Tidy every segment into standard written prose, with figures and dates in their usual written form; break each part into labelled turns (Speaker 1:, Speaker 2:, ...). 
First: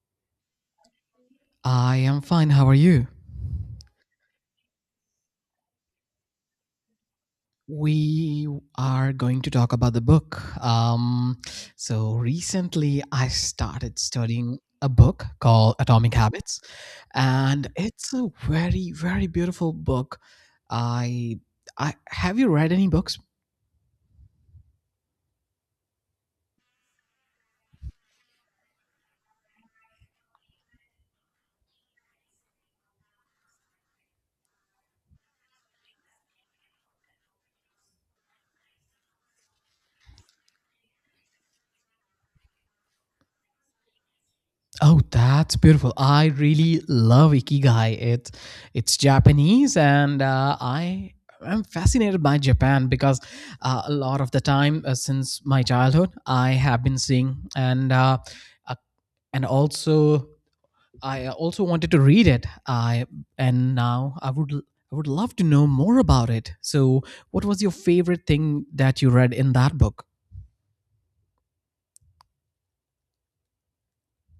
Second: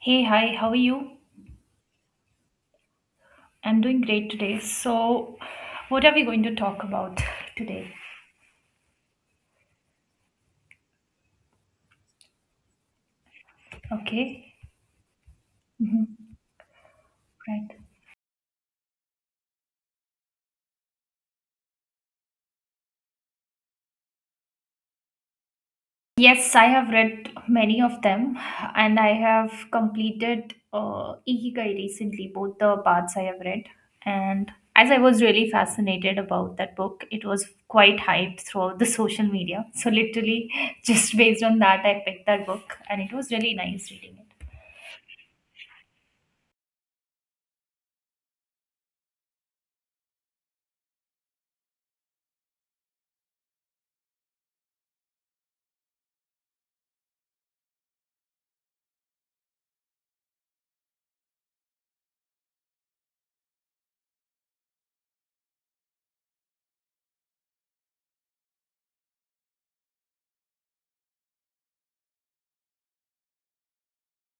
Speaker 1: Hey, hi, how are you?
Speaker 2: I am fine. How are you?
Speaker 1: I'm doing great today. So, what are we going to talk about today?
Speaker 2: We are going to talk about the book. So recently, I started
Speaker 1: Okay.
Speaker 2: studying a book called Atomic
Speaker 1: Hmm.
Speaker 2: Habits, and
Speaker 1: Right.
Speaker 2: it's a very, very beautiful book. I, I have you read any books?
Speaker 1: Yes, I have read many of them and I have completed Ikigai recently, both the parts I have read. And as I was really fascinated about that book, it was quite hyped throughout the social media. So, literally, just based on that, I picked that book and it was really nice reading it.
Speaker 2: Oh, that's beautiful. I really love ikigai. It's Japanese, and I am fascinated by Japan because a lot of the time since my childhood, I have been seeing uh, and also I also wanted to read it. I And now I would love to know more about it. So, what was your favorite thing that you read in that book?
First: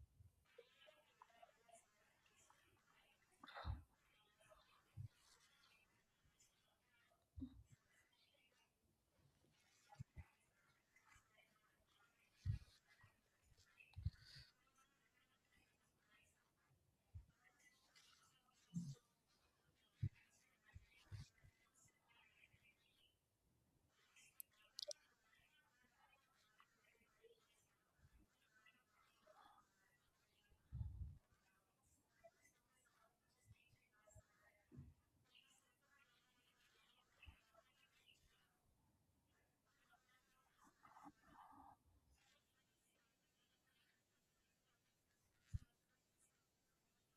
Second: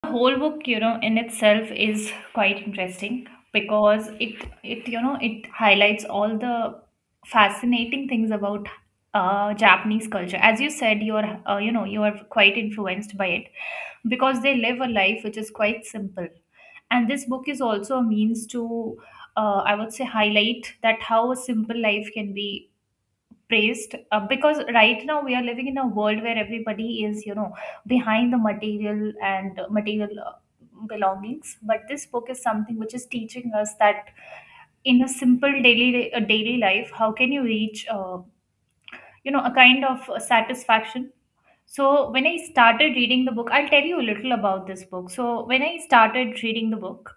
Speaker 1: The whole book, you know, in itself is quite interesting because it you know, it highlights all the fascinating things about Japanese culture. As you said, you're you know, you are quite influenced by it because they live a life which is quite simple, and this book is also a means to I would say, highlight that how a simple life can be praised because right now we are living in a world where everybody is, you know, behind the material and material belongings, but this book is something which is teaching us that in a simple daily life, how can you reach you know, a kind of satisfaction. So when I started reading the book, I'll tell you a little about this book. So when I started reading the book,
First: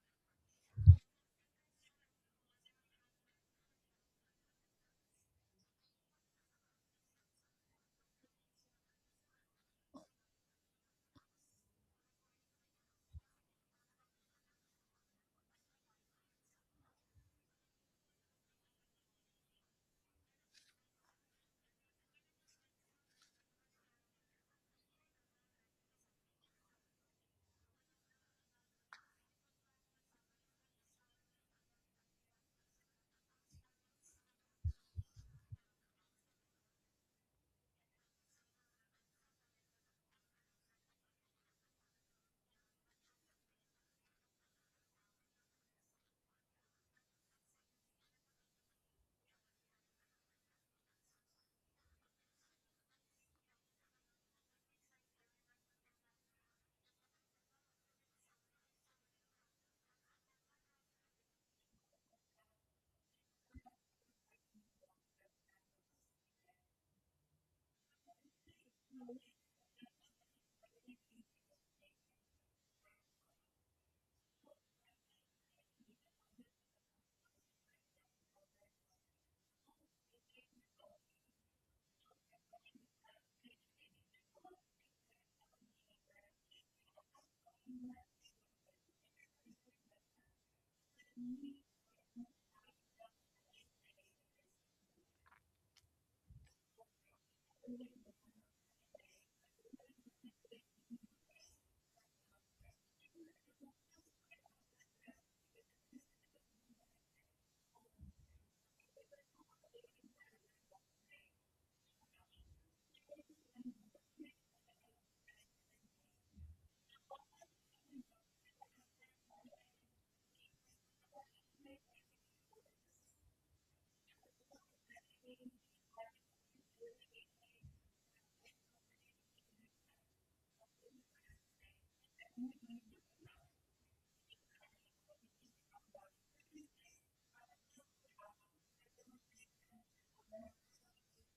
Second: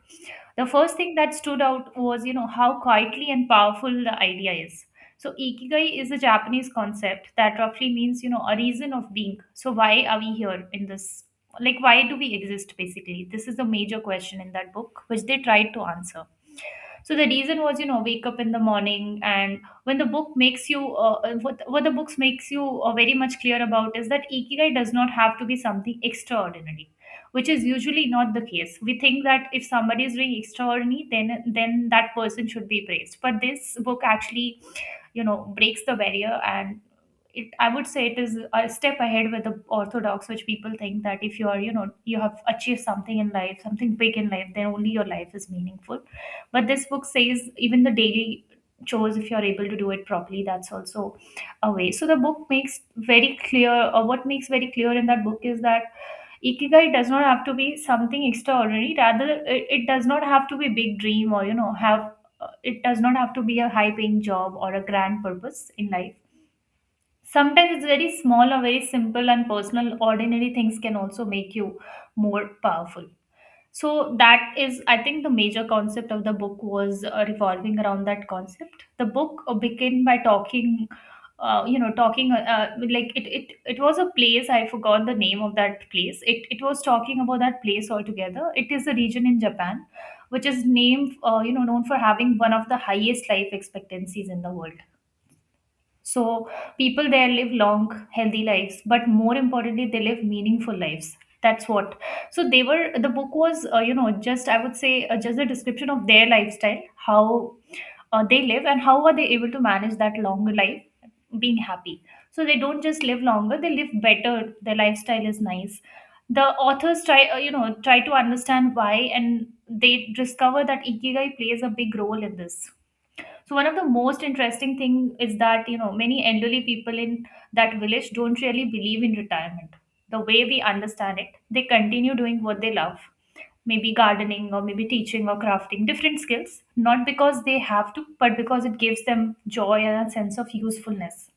Speaker 1: the first thing that stood out was, you know, how quietly and powerful the idea is. So ikigai is a Japanese concept that roughly means, you know, a reason of being. So why are we here in this, like, why do we exist, basically? This is the major question in that book which they tried to answer. So the reason was, you know, wake up in the morning, and when the book makes you what the books makes you very much clear about is that ikigai does not have to be something extraordinary, which is usually not the case. We think that if somebody is doing extraordinary, then that person should be praised, but this book actually, you know, breaks the barrier, and it I would say it is a step ahead with the orthodox, which people think that if you are, you know, you have achieved something in life, something big in life, then only your life is meaningful. But this book says even the daily chores, if you're able to do it properly, that's also a way. So the book makes very clear, or what makes very clear in that book, is that ikigai does not have to be something extraordinary. Rather, it does not have to be big dream or you know have. It does not have to be a high paying job or a grand purpose in life. Sometimes it's very small or very simple, and personal, ordinary things can also make you more powerful. So that is, I think, the major concept of the book was revolving around that concept. The book began by talking, you know talking like it was a place, I forgot the name of that place. It It was talking about that place altogether. It is a region in Japan which is named, you know, known for having one of the highest life expectancies in the world. So people there live long, healthy lives, but more importantly, they live meaningful lives. That's what. So they were. The book was, you know, just, I would say just a description of their lifestyle, how they live, and how are they able to manage that long life, being happy. So they don't just live longer; they live better. Their lifestyle is nice. The authors try, you know, try to understand why, and they discover that ikigai plays a big role in this. So one of the most interesting thing is that, you know, many elderly people in that village don't really believe in retirement, the way we understand it. They continue doing what they love, maybe gardening or maybe teaching or crafting, different skills, not because they have to, but because it gives them joy and a sense of usefulness.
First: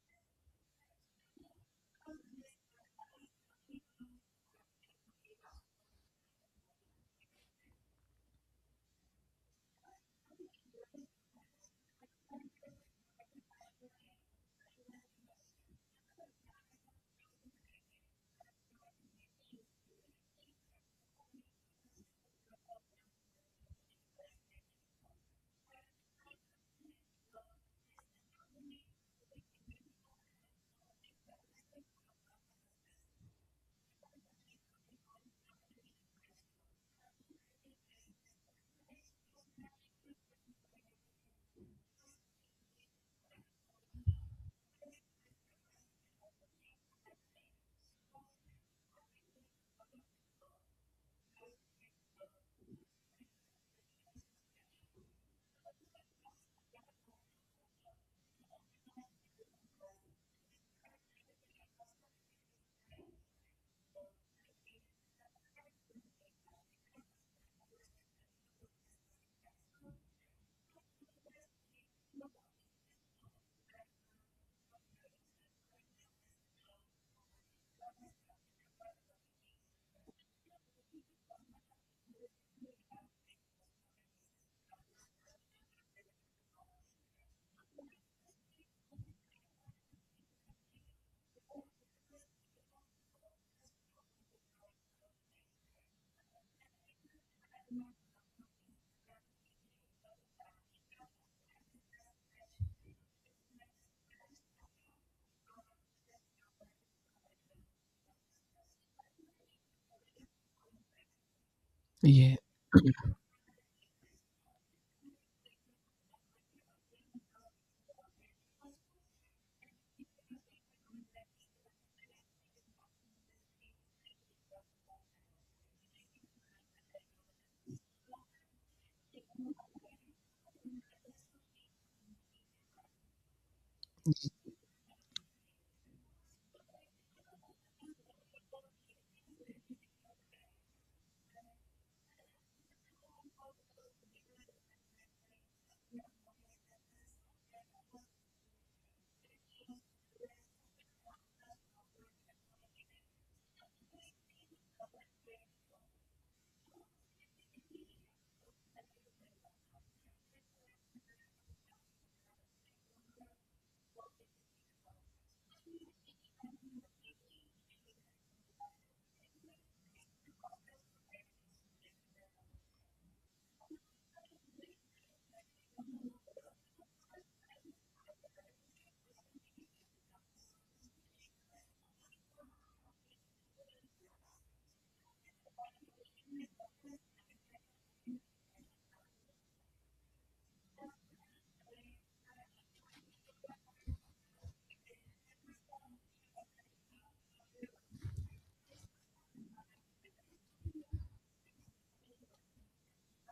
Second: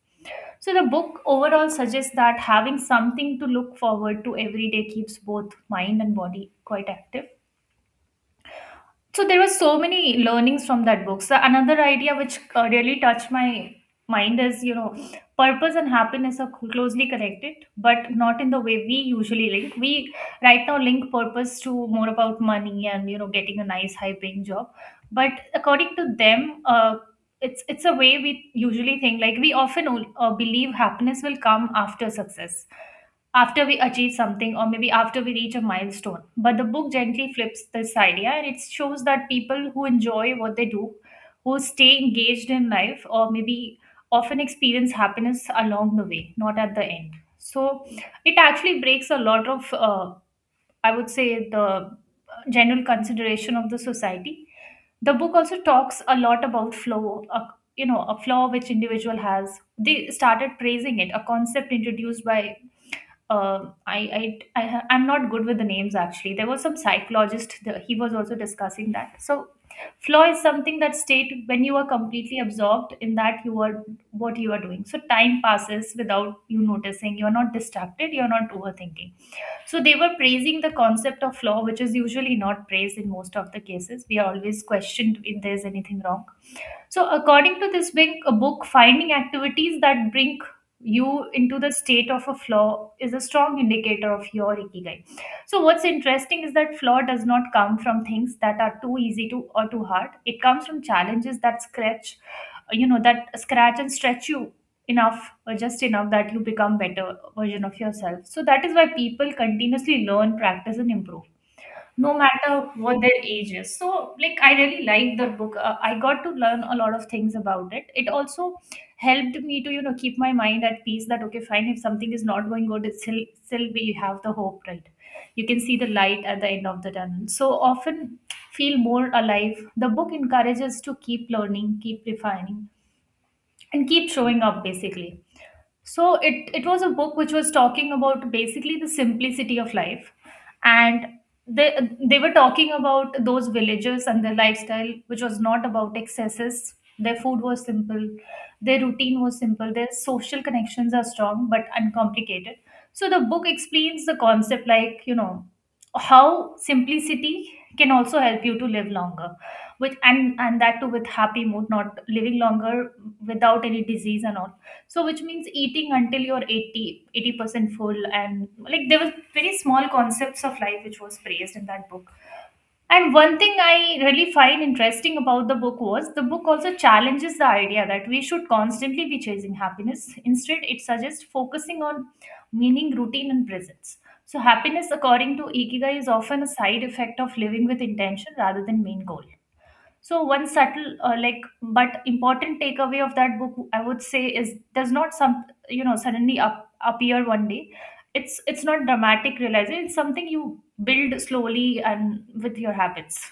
Speaker 1: So the book overall suggests that having something to look forward to every day keeps both mind and body quite active. So there were so many learnings from that book. So another idea which really touched my mind is, you know, purpose and happiness are closely connected, but not in the way we usually link. We right now link purpose to more about money and, you know, getting a nice high paying job. But according to them, it's a way we usually think, like we often believe happiness will come after success, after we achieve something, or maybe after we reach a milestone. But the book gently flips this idea, and it shows that people who enjoy what they do, who stay engaged in life, or maybe often experience happiness along the way, not at the end. So it actually breaks a lot of, I would say, the general consideration of the society. The book also talks a lot about flow, a, you know, a flaw which individual has. They started praising it, a concept introduced by I'm not good with the names, actually. There was some psychologist, he was also discussing that. So flow is something, that state when you are completely absorbed in that you are what you are doing. So time passes without you noticing. You're not distracted, you're not overthinking. So they were praising the concept of flow, which is usually not praised in most of the cases. We are always questioned if there's anything wrong. So according to this big book, finding activities that bring you into the state of a flaw is a strong indicator of your ikigai. So what's interesting is that flaw does not come from things that are too easy to or too hard. It comes from challenges that scratch, you know, that scratch and stretch you enough, or just enough that you become better version of yourself. So that is why people continuously learn, practice, and improve, no matter what their age is. So, like, I really liked the book. I got to learn a lot of things about it. It also helped me to, you know, keep my mind at peace that, okay, fine, if something is not going good, it's still we have the hope, right? You can see the light at the end of the tunnel. So often feel more alive. The book encourages to keep learning, keep refining, and keep showing up, basically. So it was a book which was talking about basically the simplicity of life, and they were talking about those villagers and their lifestyle, which was not about excesses. Their food was simple, their routine was simple, their social connections are strong but uncomplicated. So the book explains the concept, like, you know, how simplicity can also help you to live longer with, and that too with happy mood, not living longer without any disease and all. So, which means eating until you're eighty percent full. And like there were very small concepts of life which was praised in that book. And one thing I really find interesting about the book was the book also challenges the idea that we should constantly be chasing happiness. Instead, it suggests focusing on meaning, routine, and presence. So happiness, according to Ikigai, is often a side effect of living with intention rather than main goal. So one subtle, like, but important takeaway of that book, I would say, is does not some, you know, suddenly up, appear one day. It's not dramatic realization. It's something you build slowly and with your habits.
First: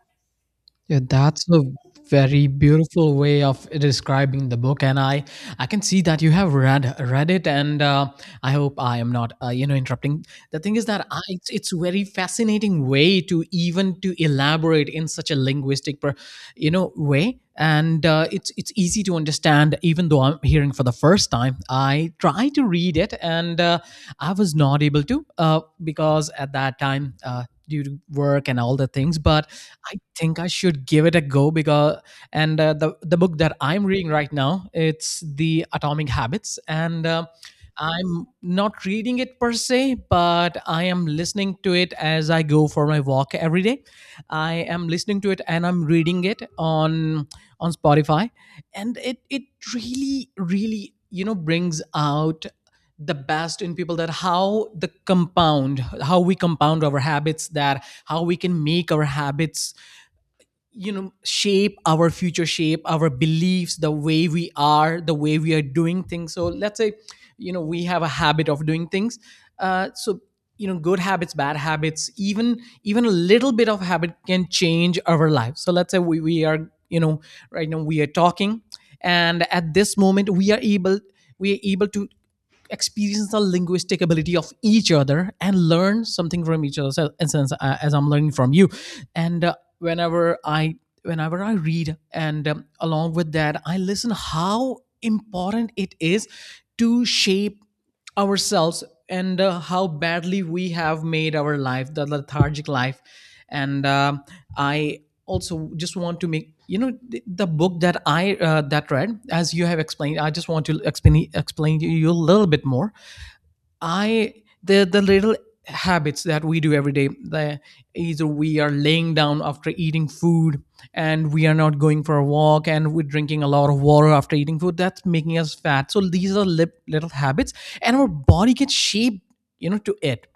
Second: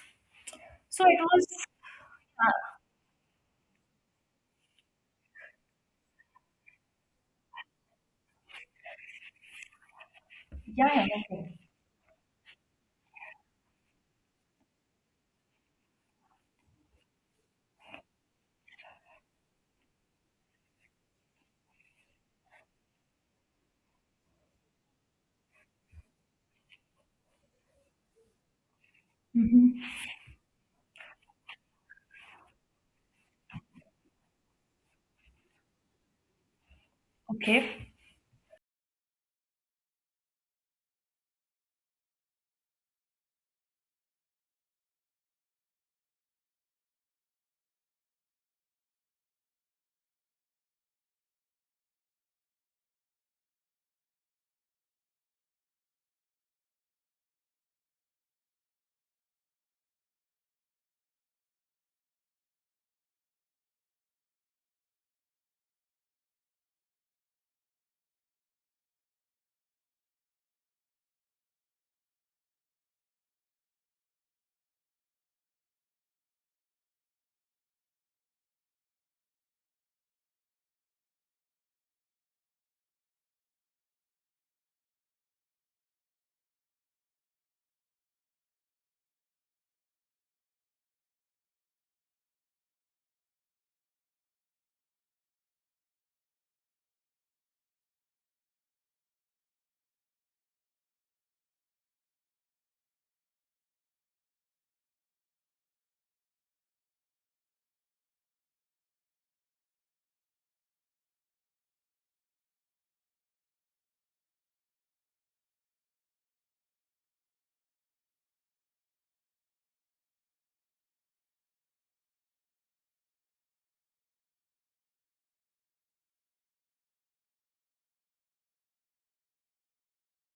Speaker 2: Yeah,
Speaker 1: So it was,
Speaker 2: that's a very
Speaker 1: uh,
Speaker 2: beautiful way of describing the book, and I can see that you have read it, and I hope I am not interrupting. The thing is
Speaker 1: yeah, yeah,
Speaker 2: that I,
Speaker 1: okay.
Speaker 2: it's very fascinating way to even to elaborate in such a linguistic per, you know way, and it's easy to understand. Even though I'm hearing for the first time, I try to read it, and I was not able to because at that time. Due to work and all the things, but
Speaker 1: Hmm.
Speaker 2: I think I should give it a go because and the book that I'm reading right now, it's the Atomic Habits and.
Speaker 1: Okay.
Speaker 2: I'm not reading it per se, but I am listening to it as I go for my walk every day. I am listening to it, and I'm reading it on Spotify, and it really brings out the best in people, that how the compound how we compound our habits, that how we can make our habits shape our future, shape our beliefs, the way we are, the way we are doing things. So let's say we have a habit of doing things, so good habits, bad habits, even a little bit of habit can change our life. So let's say we are right now we are talking, and at this moment we are able to experience the linguistic ability of each other and learn something from each other. So, and since as I'm learning from you, and whenever I read, and along with that, I listen how important it is to shape ourselves, and how badly we have made our life, the lethargic life. And um i also just want to make the book that I that read, as you have explained, I just want to explain to you a little bit more. I The little habits that we do every day. The Either we are laying down after eating food, and we are not going for a walk, and we're drinking a lot of water after eating food. That's making us fat. So these are little habits, and our body gets shaped, you know, to it.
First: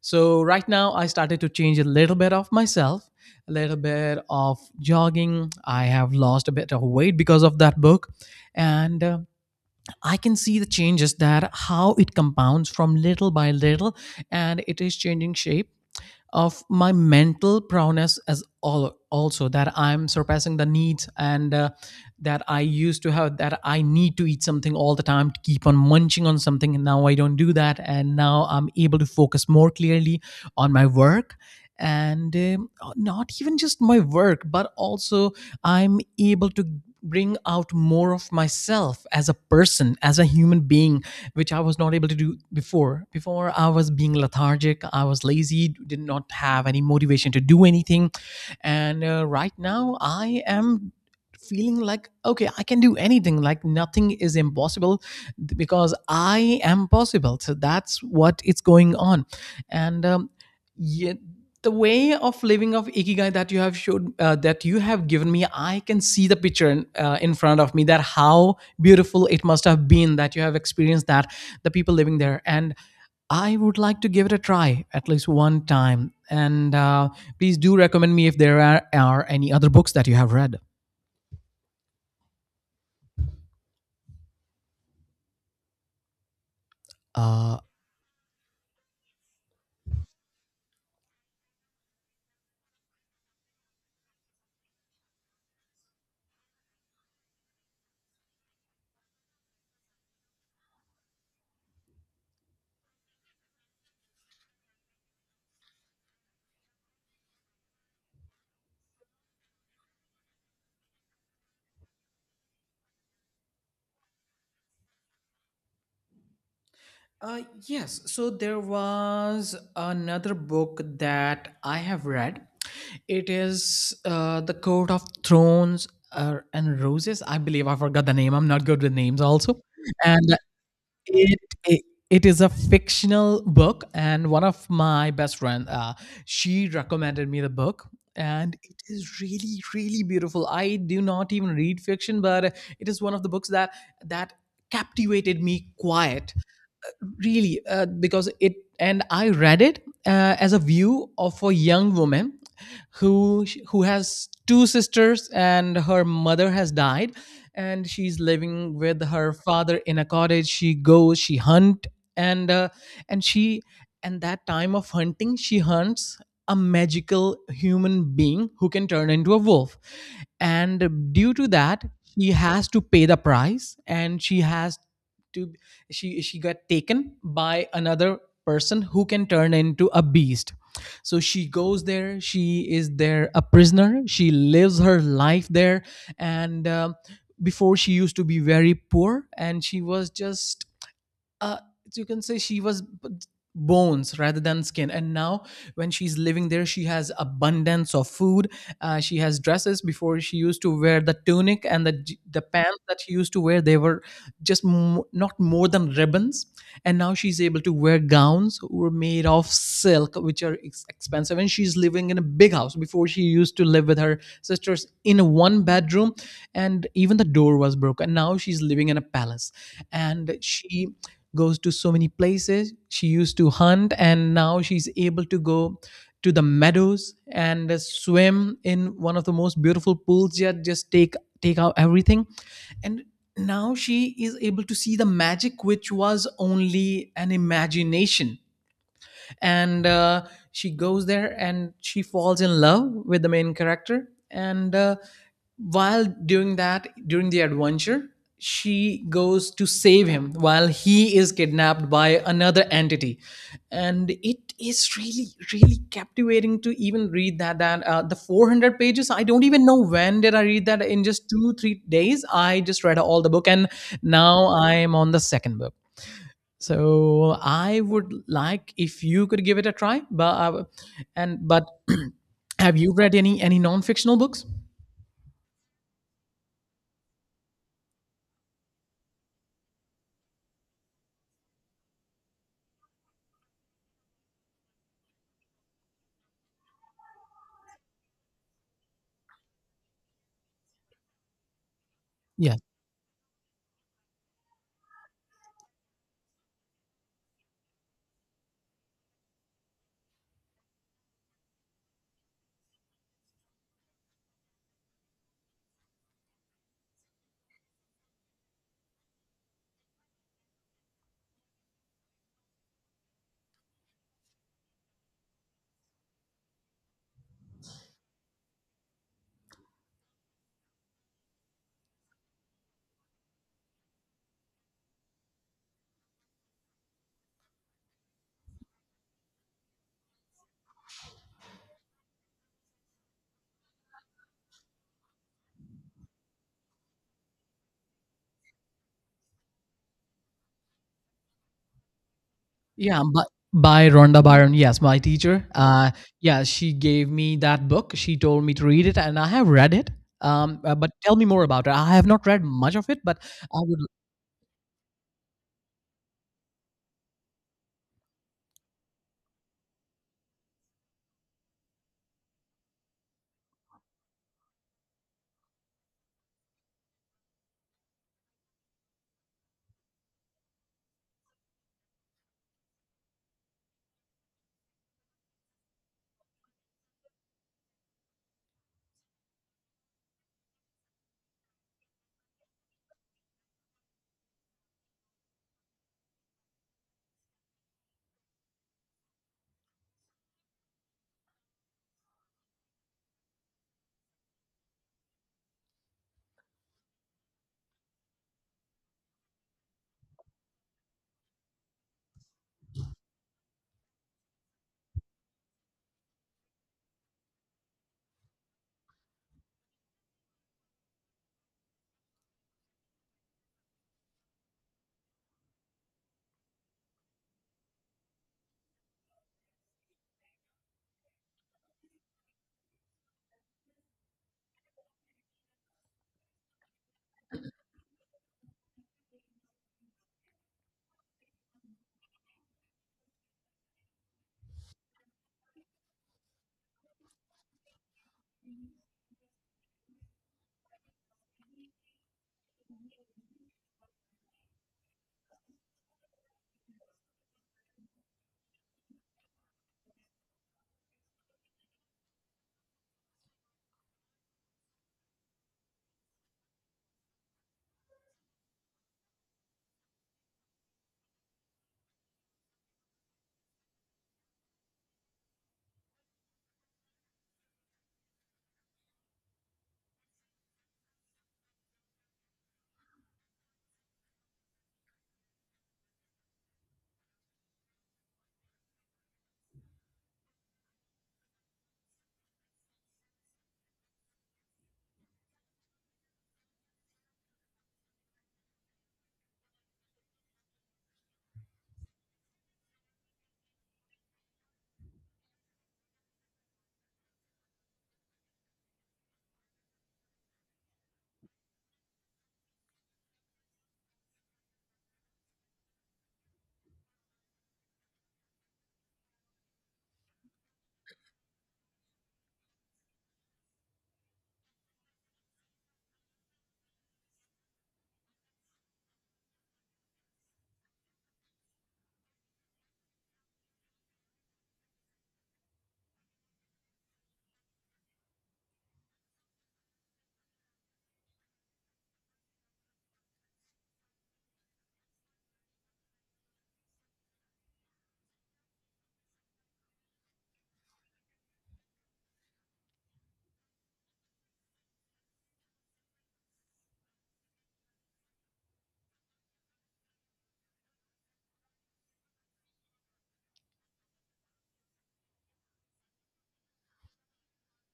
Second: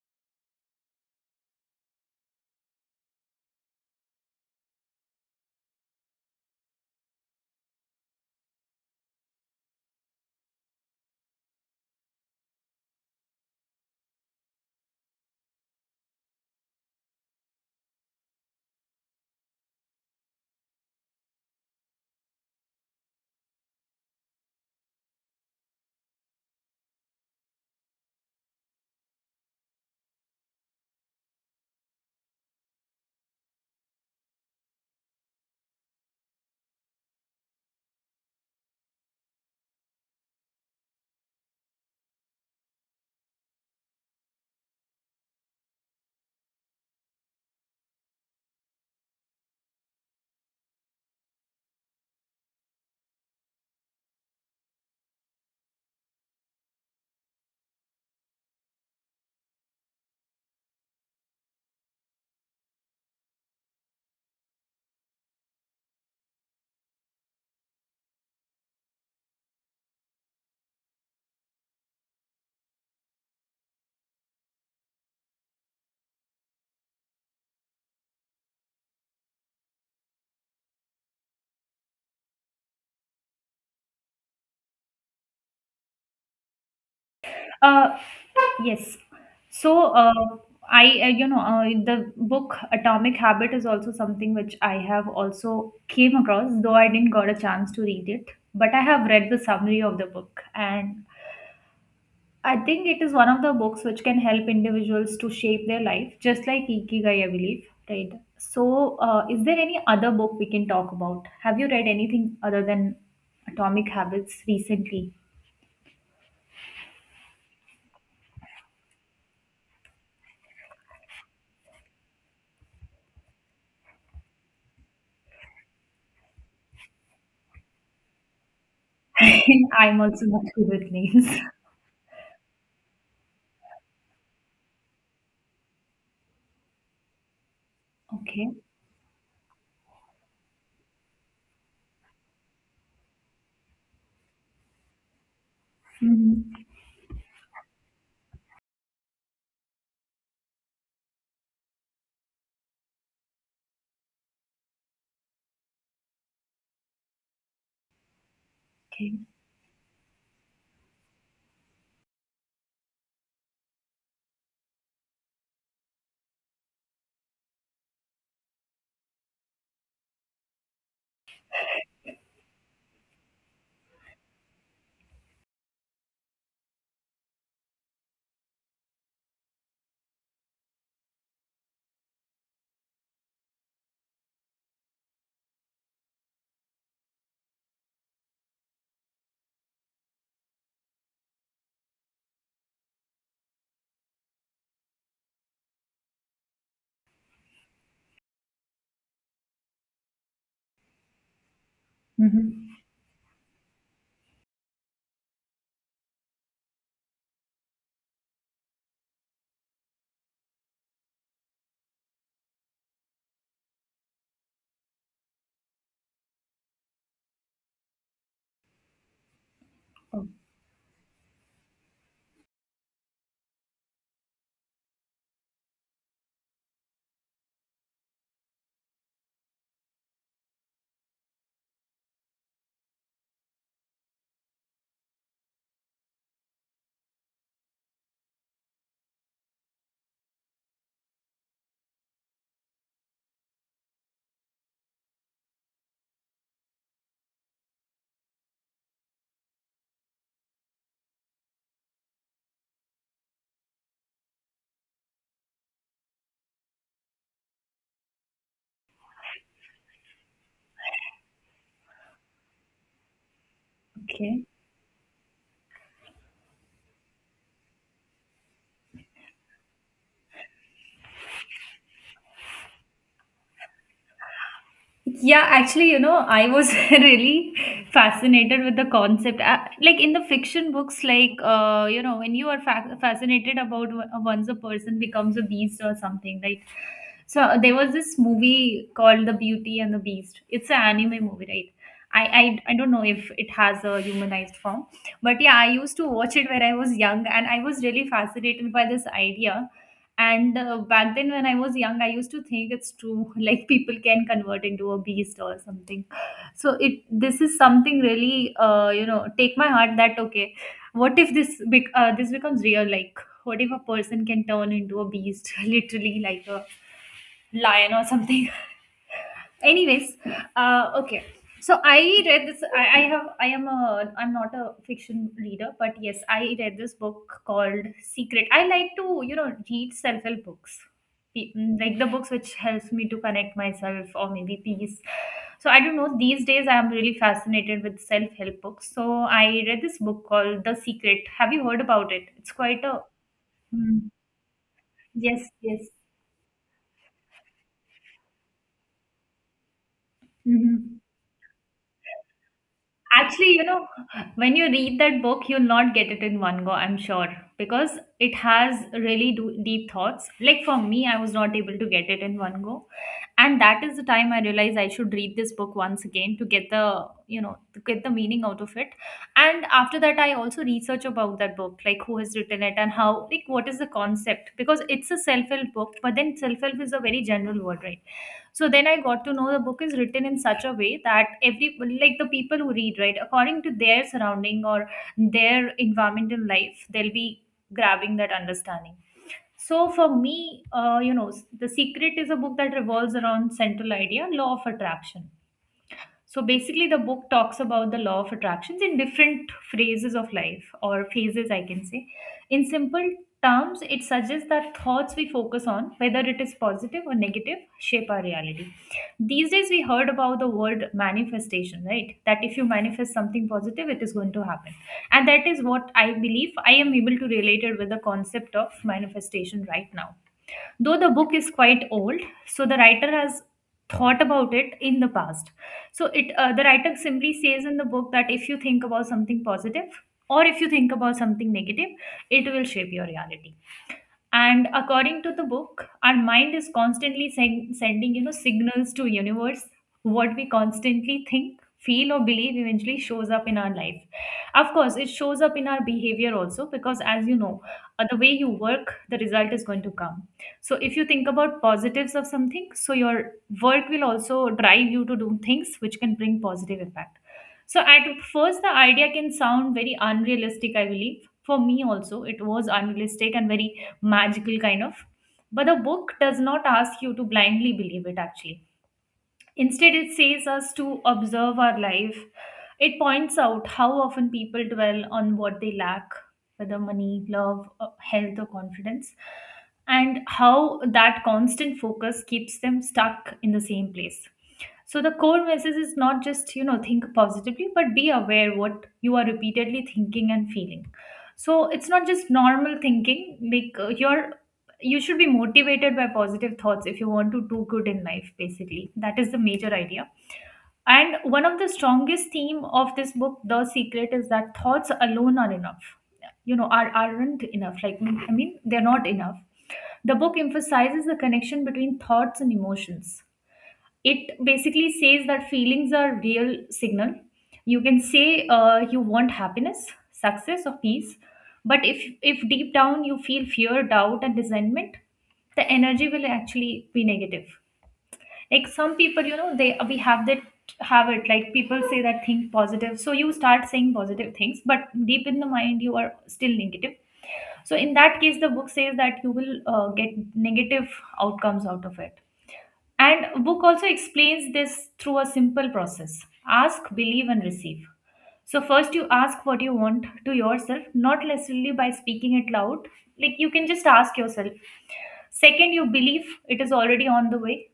Speaker 2: So right now, I started to change a little bit of myself, a little bit of jogging. I have lost a bit of weight because of that book, and I can see the changes, that how it compounds from little by little, and it is changing shape of my mental prowess, as all also, that I'm surpassing the needs, and that I used to have, that I need to eat something all the time, to keep on munching on something, and now I don't do that, and now I'm able to focus more clearly on my work, and not even just my work, but also I'm able to bring out more of myself, as a person, as a human being, which I was not able to do before. Before I was being lethargic, I was lazy, did not have any motivation to do anything. And right now, I am feeling like, okay, I can do anything, like nothing is impossible, because I am possible. So that's what it's going on. And Yeah, the way of living of ikigai that you have given me, I can see the picture in front of me, that how beautiful it must have been, that you have experienced that, the people living there. And I would like to give it a try at least one time. And please do recommend me if there are any other books that you have read. uh,
Speaker 1: Uh, Yes. So, I, the book Atomic Habit is also something which I have also came across, though I didn't got a chance to read it. But I have read the summary of the book, and I think it is one of the books which can help individuals to shape their life, just like Ikigai, I believe, right? So, is there any other book we can talk about? Have you read anything other than Atomic Habits recently?
Speaker 2: Yes. So there was another book that I have read. It is The Court of Thrones and Roses. I believe I forgot the name. I'm not good with names, also.
Speaker 1: I'm also
Speaker 2: And
Speaker 1: not good with names.
Speaker 2: it, it it is a fictional book, and one of my best friend, she recommended me the book,
Speaker 1: Okay.
Speaker 2: and it is really, really beautiful. I do not even read fiction, but it is one of the books that captivated me quiet
Speaker 1: Mhm.
Speaker 2: really, because it and I read it as a view of a young woman who has two sisters, and her mother has died, and she's living with
Speaker 1: Okay.
Speaker 2: her father in a cottage. She goes, she hunt, and uh, and she and that time of hunting, she hunts a magical human being who can turn into a wolf. And due to that, she has to pay the price, and she has to she got taken by another person who can turn into a beast. So she goes there, she is there a prisoner, she lives her life there. And Before, she used to be very poor, and she was just, uh, you can say, she was bones rather than skin. And now, when she's living there, she has abundance of food. She has dresses. Before, she used to wear the tunic and the
Speaker 1: Mm-hmm.
Speaker 2: pants that she used to wear, they were just not more than ribbons. And now she's able to wear gowns who are made of silk, which are expensive, and she's living in a big house. Before, she used to live with her sisters in a one bedroom, and even the door was broken. Now she's living in a palace, and she goes to so many places. She used to hunt, and now she's able to go to the meadows and swim in one of the most beautiful pools that just take out everything. And now she is able to see the magic which was only an imagination. And she goes there, and she falls in love with the main character. And while doing that, during the adventure, she goes to save him while he is kidnapped by another entity. And it is really, really captivating to even read that that the 400 pages. I don't even know when did I read that, in just 2-3 days I just read all the book, and
Speaker 1: Okay.
Speaker 2: now I am on the second book. So I would like if you could give it a try. But have you read any non fictional books?
Speaker 1: Yeah, actually, you know, I was really fascinated with the concept. Like in the fiction books, like, you know, when you are fascinated about once a person becomes a beast or something, like, so there was this movie called The Beauty and the Beast. It's an anime movie, right?
Speaker 2: Yeah,
Speaker 1: I, I don't know if it has a humanized form, but yeah, I used to watch it when I was young and I was really fascinated by this idea. And back then, when I was young, I used to think it's true, like people can convert into a beast or something. So it this is something really, take my heart that okay, what if this becomes real? Like, what if a person can turn into a beast, literally, like a lion or something. Anyways, okay, so I read this. I have I am a I'm not a fiction reader, but yes, I read this book called Secret. I like to read self-help books. Like the books which helps me to connect myself or maybe peace. So I don't know, these days I am really fascinated with self-help books, so I read this book called The Secret. Have you heard about it? It's quite a
Speaker 2: yeah, but by
Speaker 1: mm,
Speaker 2: Rhonda Byron. Yes, my
Speaker 1: yes,
Speaker 2: teacher.
Speaker 1: yes.
Speaker 2: Yeah, she gave me that book. She told me to read it, and I have read it. But
Speaker 1: Mhm.
Speaker 2: tell me more about it. I have not read much of it, but
Speaker 1: Actually,
Speaker 2: I
Speaker 1: you
Speaker 2: would.
Speaker 1: know, when you read that book, you'll not get it in one go, I'm sure, because it has really deep thoughts. Like for me, I was not able to get it in one go. And that is the time I realized I should read this book once again to get the, you know, to get the meaning out of it. And after that, I also research about that book, like who has written it and how, like, what is the concept? Because it's a self-help book, but then self-help is a very general word, right? So then I got to know the book is written in such a way that every — like the people who read, right, according to their surrounding or their environment in life, they'll be grabbing that understanding. So for me, The Secret is a book that revolves around central idea: law of attraction. So basically, the book talks about the law of attractions in different phases of life, or phases, I can say. In simple terms, it suggests that thoughts we focus on, whether it is positive or negative, shape our reality. These days, we heard about the word manifestation, right? That if you manifest something positive, it is going to happen. And that is what I believe. I am able to relate it with the concept of manifestation right now. Though the book is quite old, so the writer has thought about it in the past. So it the writer simply says in the book that if you think about something positive or if you think about something negative, it will shape your reality. And according to the book, our mind is constantly sending, you know, signals to universe. What we constantly think, feel or believe eventually shows up in our life. Of course it shows up in our behavior also because, as you know, the way you work, the result is going to come. So if you think about positives of something, so your work will also drive you to do things which can bring positive impact. So at first the idea can sound very unrealistic. I believe for me also it was unrealistic and very magical kind of. But the book does not ask you to blindly believe it actually. Instead, it says us to observe our life. It points out how often people dwell on what they lack, whether money, love, health, or confidence, and how that constant focus keeps them stuck in the same place. So the core message is not just, you know, think positively, but be aware what you are repeatedly thinking and feeling. So it's not just normal thinking, like you should be motivated by positive thoughts if you want to do good in life. Basically that is the major idea. And one of the strongest theme of this book, The Secret, is that thoughts alone are enough — you know, aren't enough, like, I mean, they're not enough. The book emphasizes the connection between thoughts and emotions. It basically says that feelings are real signal, you can say. You want happiness, success or peace, but if deep down you feel fear, doubt and resentment, the energy will actually be negative. Like some people, you know, they we have that habit. Like people say that think positive, so you start saying positive things, but deep in the mind you are still negative. So in that case the book says that you will get negative outcomes out of it. And book also explains this through a simple process. Ask, believe and receive. So first you ask what you want to yourself, not necessarily by speaking it loud. Like you can just ask yourself. Second, you believe it is already on the way.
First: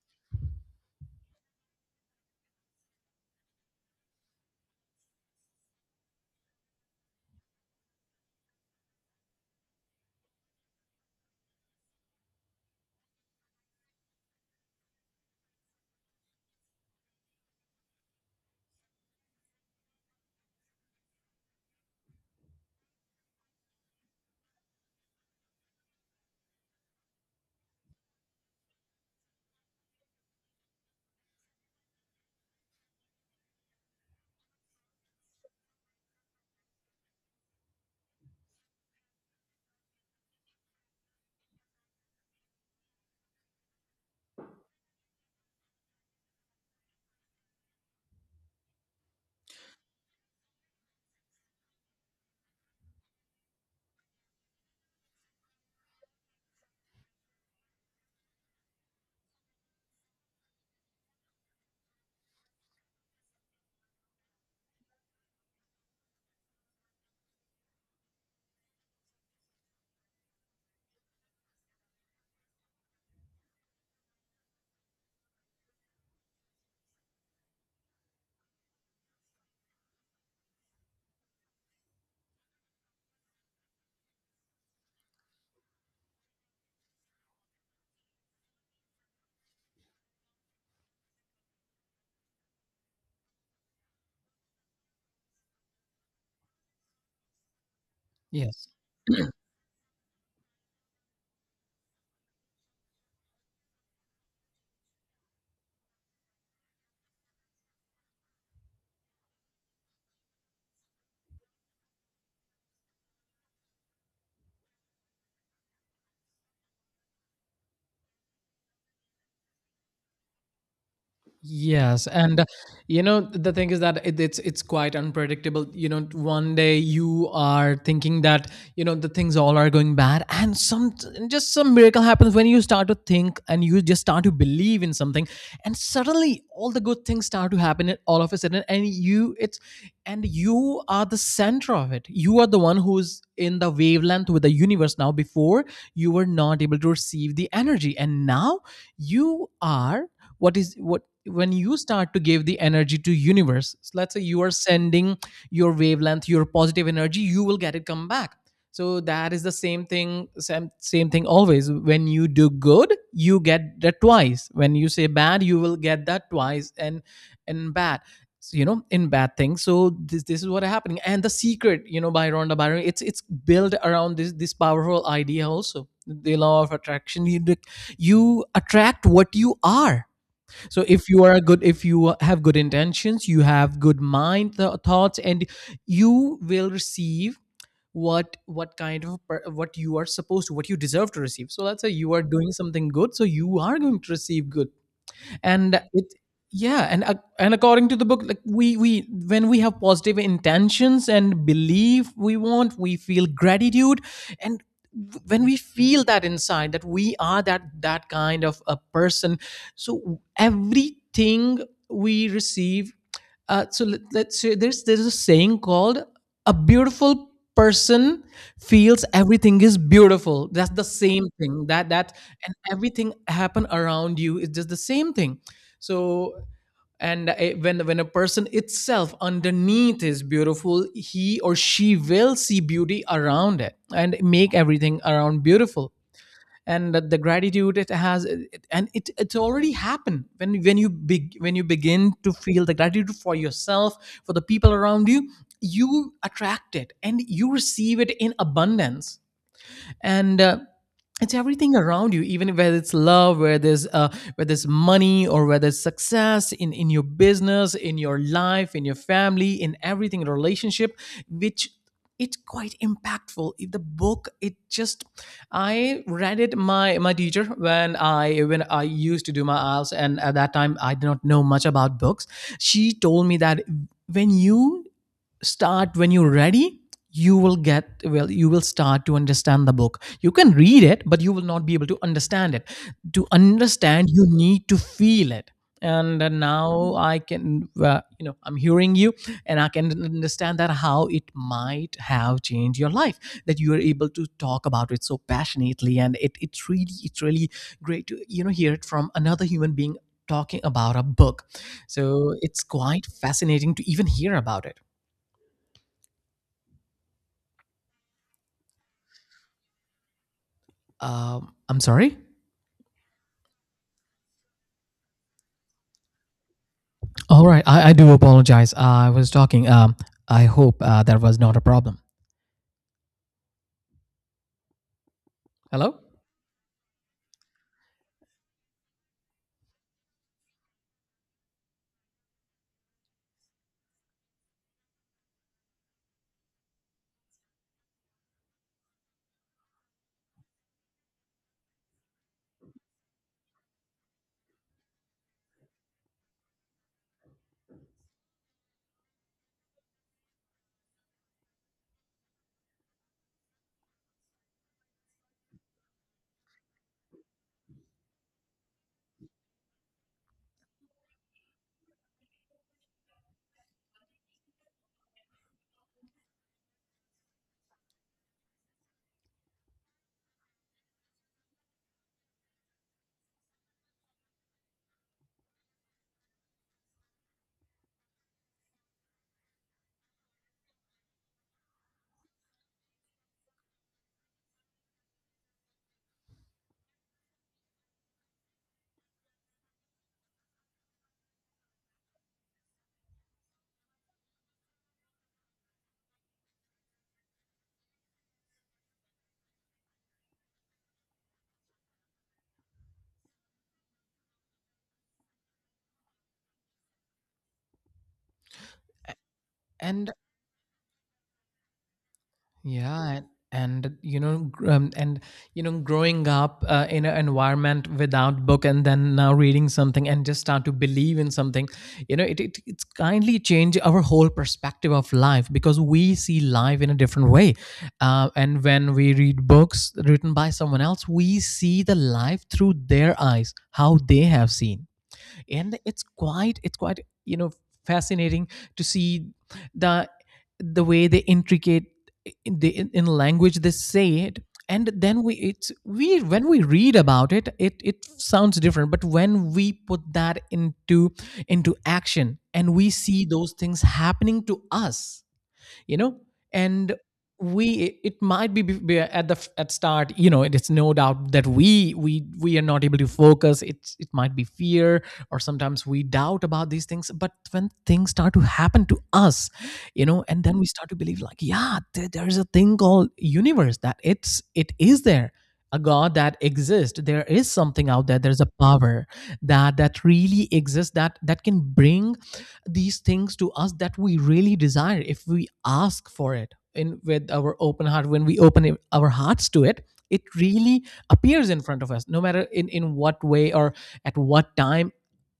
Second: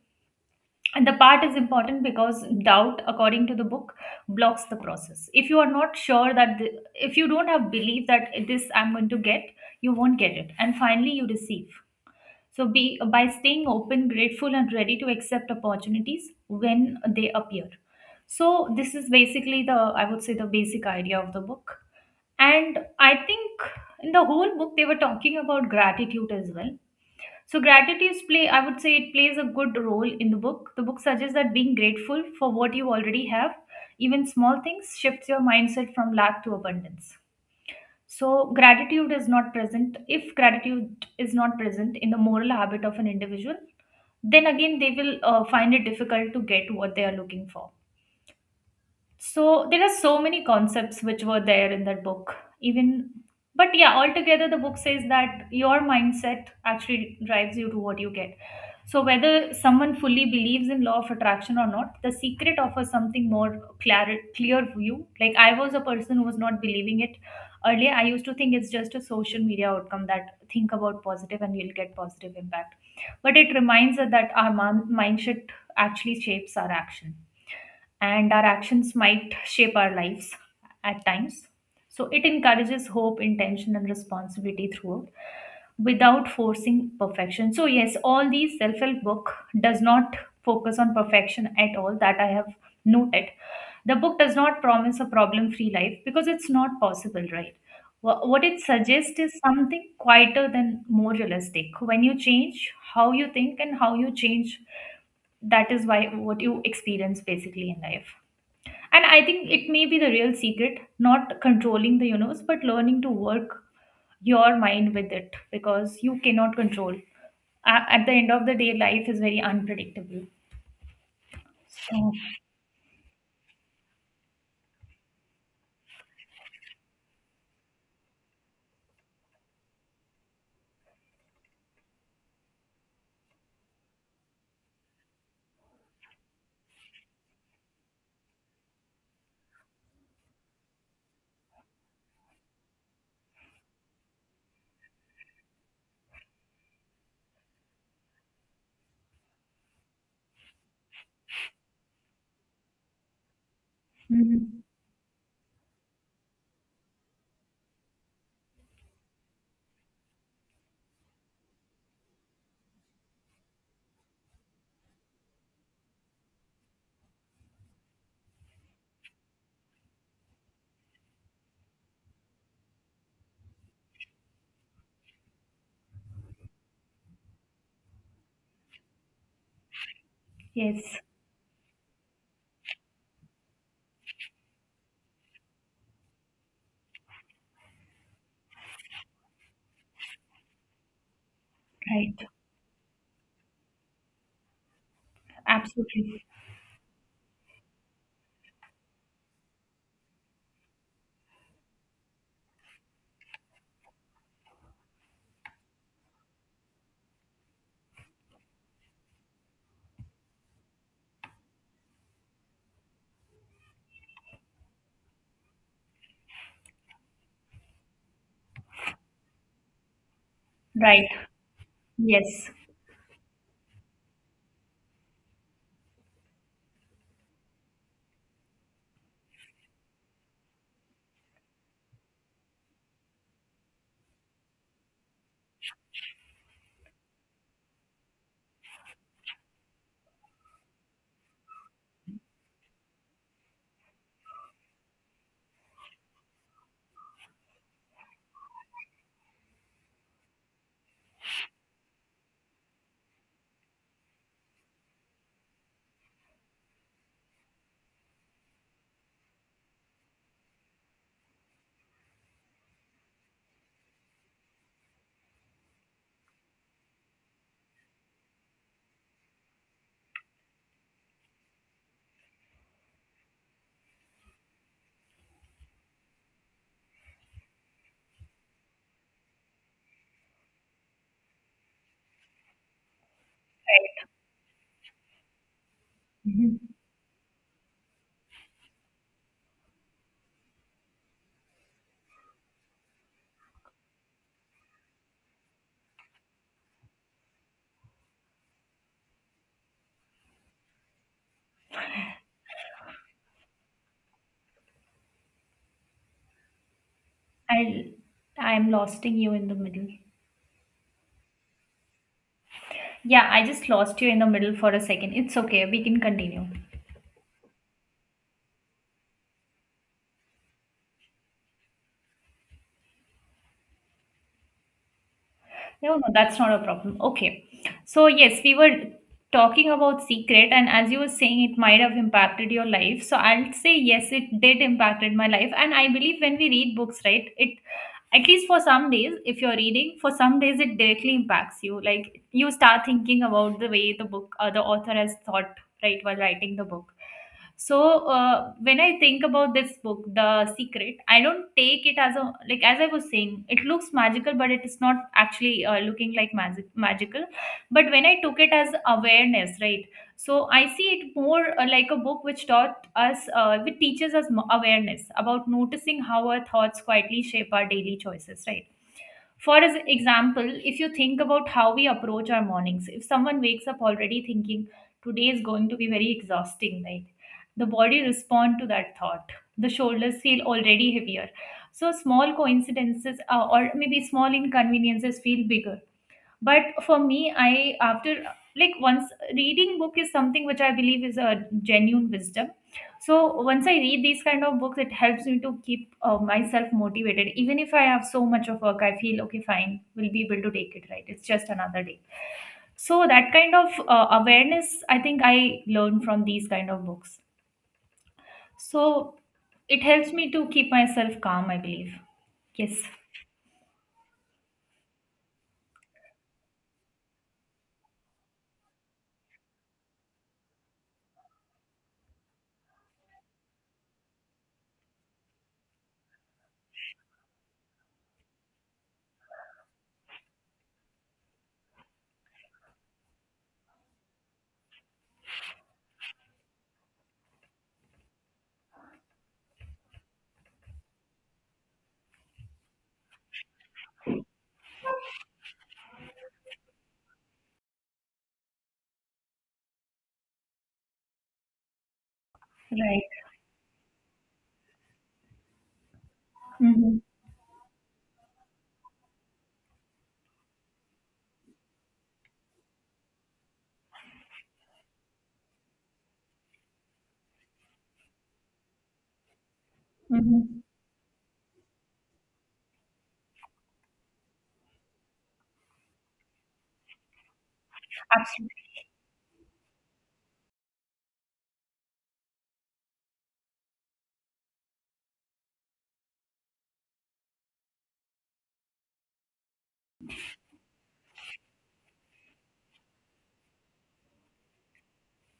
Speaker 1: And the part is important because doubt, according to the book, blocks the process. If you are not sure that, the, if you don't have belief that this I'm going to get, you won't get it. And finally, you receive. So be by staying open, grateful, and ready to accept opportunities when they appear. So this is basically the, I would say, the basic idea of the book. And I think in the whole book they were talking about gratitude as well. So gratitude play, I would say it plays a good role in the book. The book suggests that being grateful for what you already have, even small things, shifts your mindset from lack to abundance. So gratitude is not present in the moral habit of an individual, then again they will find it difficult to get what they are looking for. So there are so many concepts which were there in that book, even. But yeah, altogether the book says that your mindset actually drives you to what you get. So whether someone fully believes in law of attraction or not, The Secret offers something more clear view. Like I was a person who was not believing it earlier. I used to think it's just a social media outcome that think about positive and you'll get positive impact. But it reminds us that our mind should actually shapes our action, and our actions might shape our lives at times. So it encourages hope, intention, and responsibility throughout without forcing perfection. So yes, all these self-help book does not focus on perfection at all, that I have noted. The book does not promise a problem-free life because it's not possible, right? What it
Speaker 2: Yes.
Speaker 1: suggests is something quieter than more realistic. When you change how you think and how you change, that is why what you experience basically in life. And I think it may be the real secret, not controlling the universe, but learning to work your mind with it, because you cannot control. At the end of the day, life is very unpredictable.
Speaker 2: Yes,
Speaker 1: So
Speaker 2: and the thing is that it's quite unpredictable. You know, one day you are thinking that the things all are going bad, and just some miracle happens when you start to think and you just start to believe in something, and suddenly all the good things start to happen and all of a sudden, and you are the center of it. You are the one who's in the wavelength with the universe now. Before you were not able to receive the energy, and now you are. What is what When you start to give the energy to universe, so let's say you are
Speaker 1: mhm,
Speaker 2: sending your wavelength, your positive energy, you will get it come back. So that is the same thing. Same thing always. When you do good, you get that twice. When you say bad, you will get that twice. And bad. So in bad things, so this is what is happening. And The Secret, you know, by Rhonda Byron, it's built around this powerful idea, also the law of attraction. You attract what you are. So
Speaker 1: yes,
Speaker 2: if you are a good if you have good intentions, you have good mind thoughts, and you will receive what kind of per- what you are supposed to, what you deserve to receive. So let's say you
Speaker 1: right,
Speaker 2: are doing something good, so you are going to receive good. And it
Speaker 1: absolutely,
Speaker 2: Yeah, and according to the book, like we when we have positive intentions and believe, we want, we feel gratitude, and when we feel that inside, that we are that that kind of a person, so everything we receive. So let's say there's a saying called a beautiful person feels everything is beautiful. That's the
Speaker 1: right,
Speaker 2: same thing. That that
Speaker 1: yes,
Speaker 2: And everything happen around you is just the same thing. So, and when a person itself underneath is beautiful, he or she will see beauty around it and make everything around beautiful, and the gratitude it has. And it's already happened when when you begin to feel the gratitude for yourself, for the people around you, you attract it and you receive it in abundance. And It's everything around you, even whether it's love, whether there's money, or whether it's success in your business, in your life, in your family, in everything, in a relationship, which, it's quite impactful, the book. It just, I read it, my teacher, when I used to do my IELTS, and at that time I did not know much about books. She told me that when you start, when you're ready, you will get, well, you will start to understand the book. You can read it but you will not be able to understand it. To
Speaker 1: right.
Speaker 2: understand, you need to feel it. And
Speaker 1: Mhm.
Speaker 2: now I can, you know, I'm hearing you, and I can understand that how it might have changed your life, that you are able to talk about it so passionately, and it's really, it's really great to, you know, hear it from another human being talking about a book. So it's quite fascinating to even hear about it.
Speaker 1: i I am losting you in the middle.
Speaker 2: I'm sorry.
Speaker 1: Yeah, I just lost you in the middle for a second. It's okay, we can continue.
Speaker 2: All right, I do apologize. I was talking. I hope that was not a problem.
Speaker 1: No,
Speaker 2: Hello.
Speaker 1: no, that's not a problem. Okay. So, yes, we were talking about Secret, and as you were saying, it might have impacted your life. So, I'll say yes, it did impacted my life. And I believe when we read books, right, it — at least for some days, if you're reading, for some days it directly impacts you. Like you start thinking about the way the book or the author has thought, right, while writing the book. So when I think about this book, The Secret, I don't take it as a, like as I was saying, it looks magical, but it is not actually looking like magical. But when I took it as awareness, right, so I see it more like a book which taught us, which teaches us awareness about noticing how our thoughts quietly shape our daily choices, right? For as example, if you think about how we approach our mornings, if someone wakes up already thinking today is going to be very exhausting, right, the body respond to that thought. The shoulders feel already heavier, so small coincidences, or maybe small inconveniences, feel bigger. But for me, I after like once reading book is something which I believe is a genuine wisdom. So once I read these kind of books, it helps me to keep myself motivated. Even if I have so much of work, I feel okay, fine, we'll be able to take it, right, it's just another day. So that kind of awareness, I think, I learned from these kind of books. So it helps
Speaker 2: And
Speaker 1: me to keep myself calm, I believe. Yes,
Speaker 2: Yeah, and you know, gr- and you know, growing up in an environment without book, and then now reading something and just start to believe in something, you know, it's kindly changed our whole perspective of life because we see life in a different way. And when we read books written by someone else, we see the life through their eyes, how they have seen. And it's quite, you know, fascinating to see the the way they intricate in the in language they say it. And then we it's we when we read about it, it sounds different, but when we put that into action and we
Speaker 1: right.
Speaker 2: see those things happening to us, you know, and
Speaker 1: Hmm.
Speaker 2: we it might be at the at start, you know. It's no doubt that we are not able to focus. It's, it might be fear, or sometimes we doubt about these things, but when things start to happen to us, you know,
Speaker 1: Hmm.
Speaker 2: and then we start to believe, like, yeah, there's a thing called universe, that it is there, a god that exists. There is something out there, there's a
Speaker 1: Absolutely.
Speaker 2: power that really exists, that can bring these things to us that we really desire, if we ask for it, in, with our open heart. When we open our hearts to it, it really appears in front of us, no matter in what way or at what time,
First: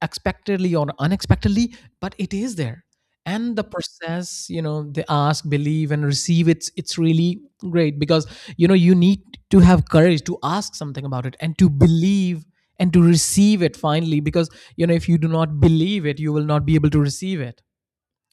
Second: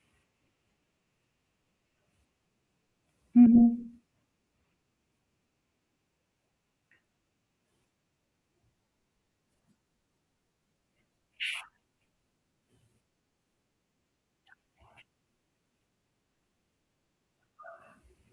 Speaker 2: expectedly or unexpectedly, but it is there. And the
Speaker 1: Hmm.
Speaker 2: process, you know, they ask, believe and receive, it's really great because, you know, you need to have courage to ask something about it, and to believe, and to receive it finally, because, you know, if you do not believe it, you will not be able to receive it.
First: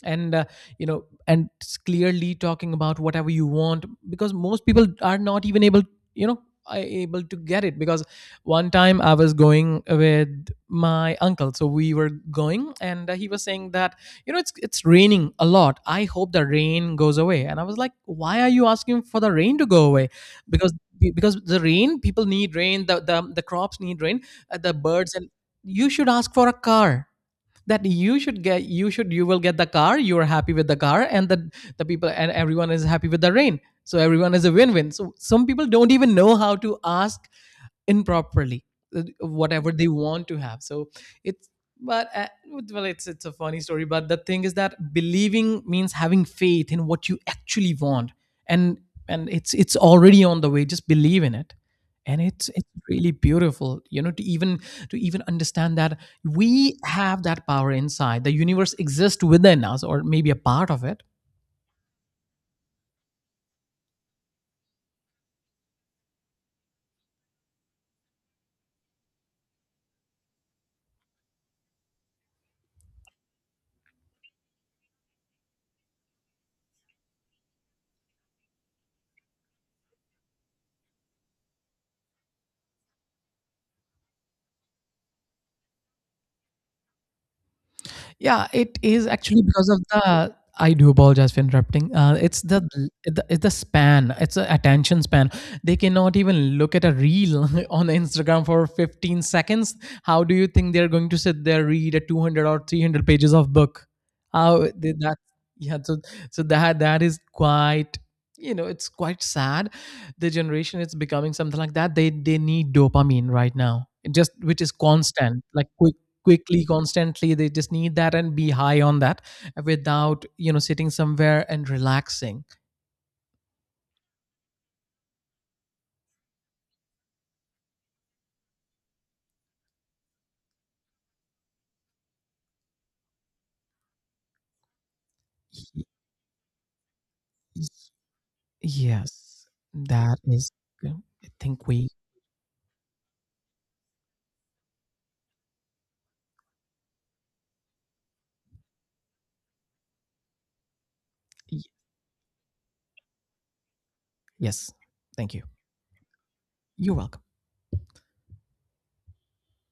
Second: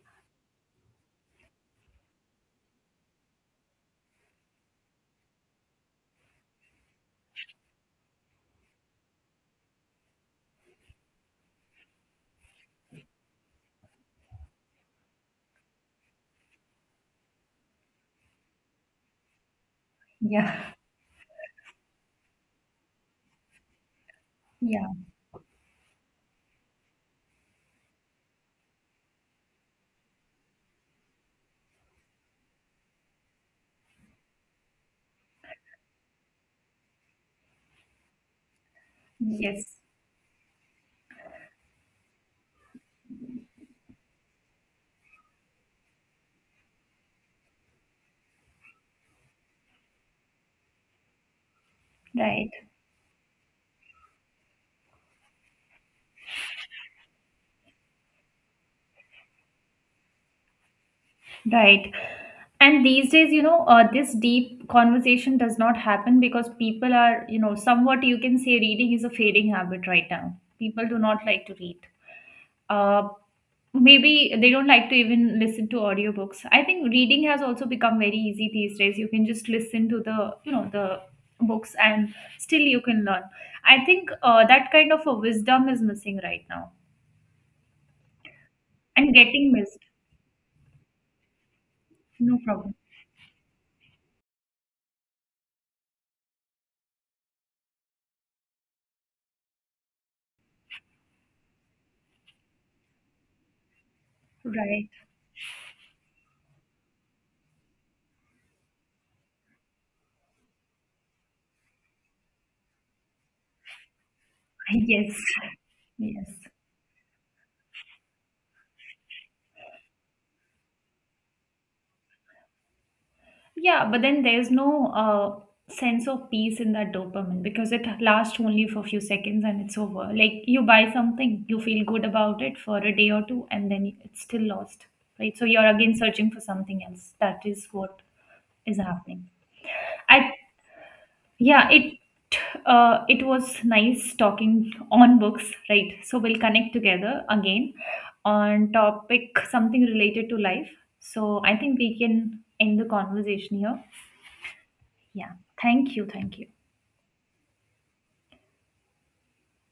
Speaker 2: And uh, you know and clearly talking about whatever you want, because most people are not even able, you know, are able to get it because, one time I was going with my uncle, so we were going and he was saying that, you know, it's raining a lot, I hope the rain goes away. And I was like, why are you asking for the rain to go away?
Speaker 1: Yeah,
Speaker 2: Because the rain, people need rain, the the crops need rain, the
Speaker 1: yeah,
Speaker 2: birds, and you should ask for a car, that you should, you will get the car, you are happy with the car, and the people and everyone is happy with the rain, so everyone is a win-win. So some people don't even know how to ask improperly whatever
Speaker 1: yes,
Speaker 2: they want to have. So it's, but well, it's a funny story, but the thing is that believing means having faith in what you actually want, and it's already on the way, just believe in it. And
Speaker 1: right,
Speaker 2: it's really beautiful, you know, to even understand that we have that power inside. The universe exists within us, or maybe a part of it.
Speaker 1: right. And these days, you know, this deep conversation does not happen because people are, you know, somewhat you can say reading is a fading habit right now. People do not like to read. uh, Maybe they don't like to even listen to audiobooks. I think reading has also become very easy these days. You can just listen to the, you know, the books, and still you can learn. I think that kind of a wisdom is missing right now
Speaker 2: Yeah, it is
Speaker 1: and
Speaker 2: actually
Speaker 1: getting
Speaker 2: because
Speaker 1: missed.
Speaker 2: of the, I do apologize for interrupting.
Speaker 1: No
Speaker 2: It's the,
Speaker 1: problem.
Speaker 2: it's the span. It's the attention span. They cannot even look at a reel on Instagram for 15 seconds. How do you think they're going to sit there read a 200 or 300 pages of book? How
Speaker 1: Right.
Speaker 2: they, that? Yeah, so, that is quite, you know, it's quite sad. The generation is becoming something like that. They need dopamine right now. It just which is
Speaker 1: Yes,
Speaker 2: constant, like quick,
Speaker 1: yes.
Speaker 2: quickly, constantly, they just need that and be high on that, without, you know, sitting somewhere and relaxing.
Speaker 1: Yeah, but then there's no sense of peace in that dopamine because it lasts only for a few seconds and it's over. Like you buy something, you feel good about it for a day or two, and then it's still lost, right? So you're
Speaker 2: Y-
Speaker 1: again searching for something else. That is
Speaker 2: y-
Speaker 1: what is happening.
Speaker 2: yes, that
Speaker 1: I
Speaker 2: is, I think
Speaker 1: yeah,
Speaker 2: we,
Speaker 1: it It was nice talking on books, right? So we'll connect together again on topic something related to life. So I
Speaker 2: y-
Speaker 1: think we can end the conversation here.
Speaker 2: yes,
Speaker 1: Yeah.
Speaker 2: thank you.
Speaker 1: Thank you. Thank you.
Speaker 2: You're welcome.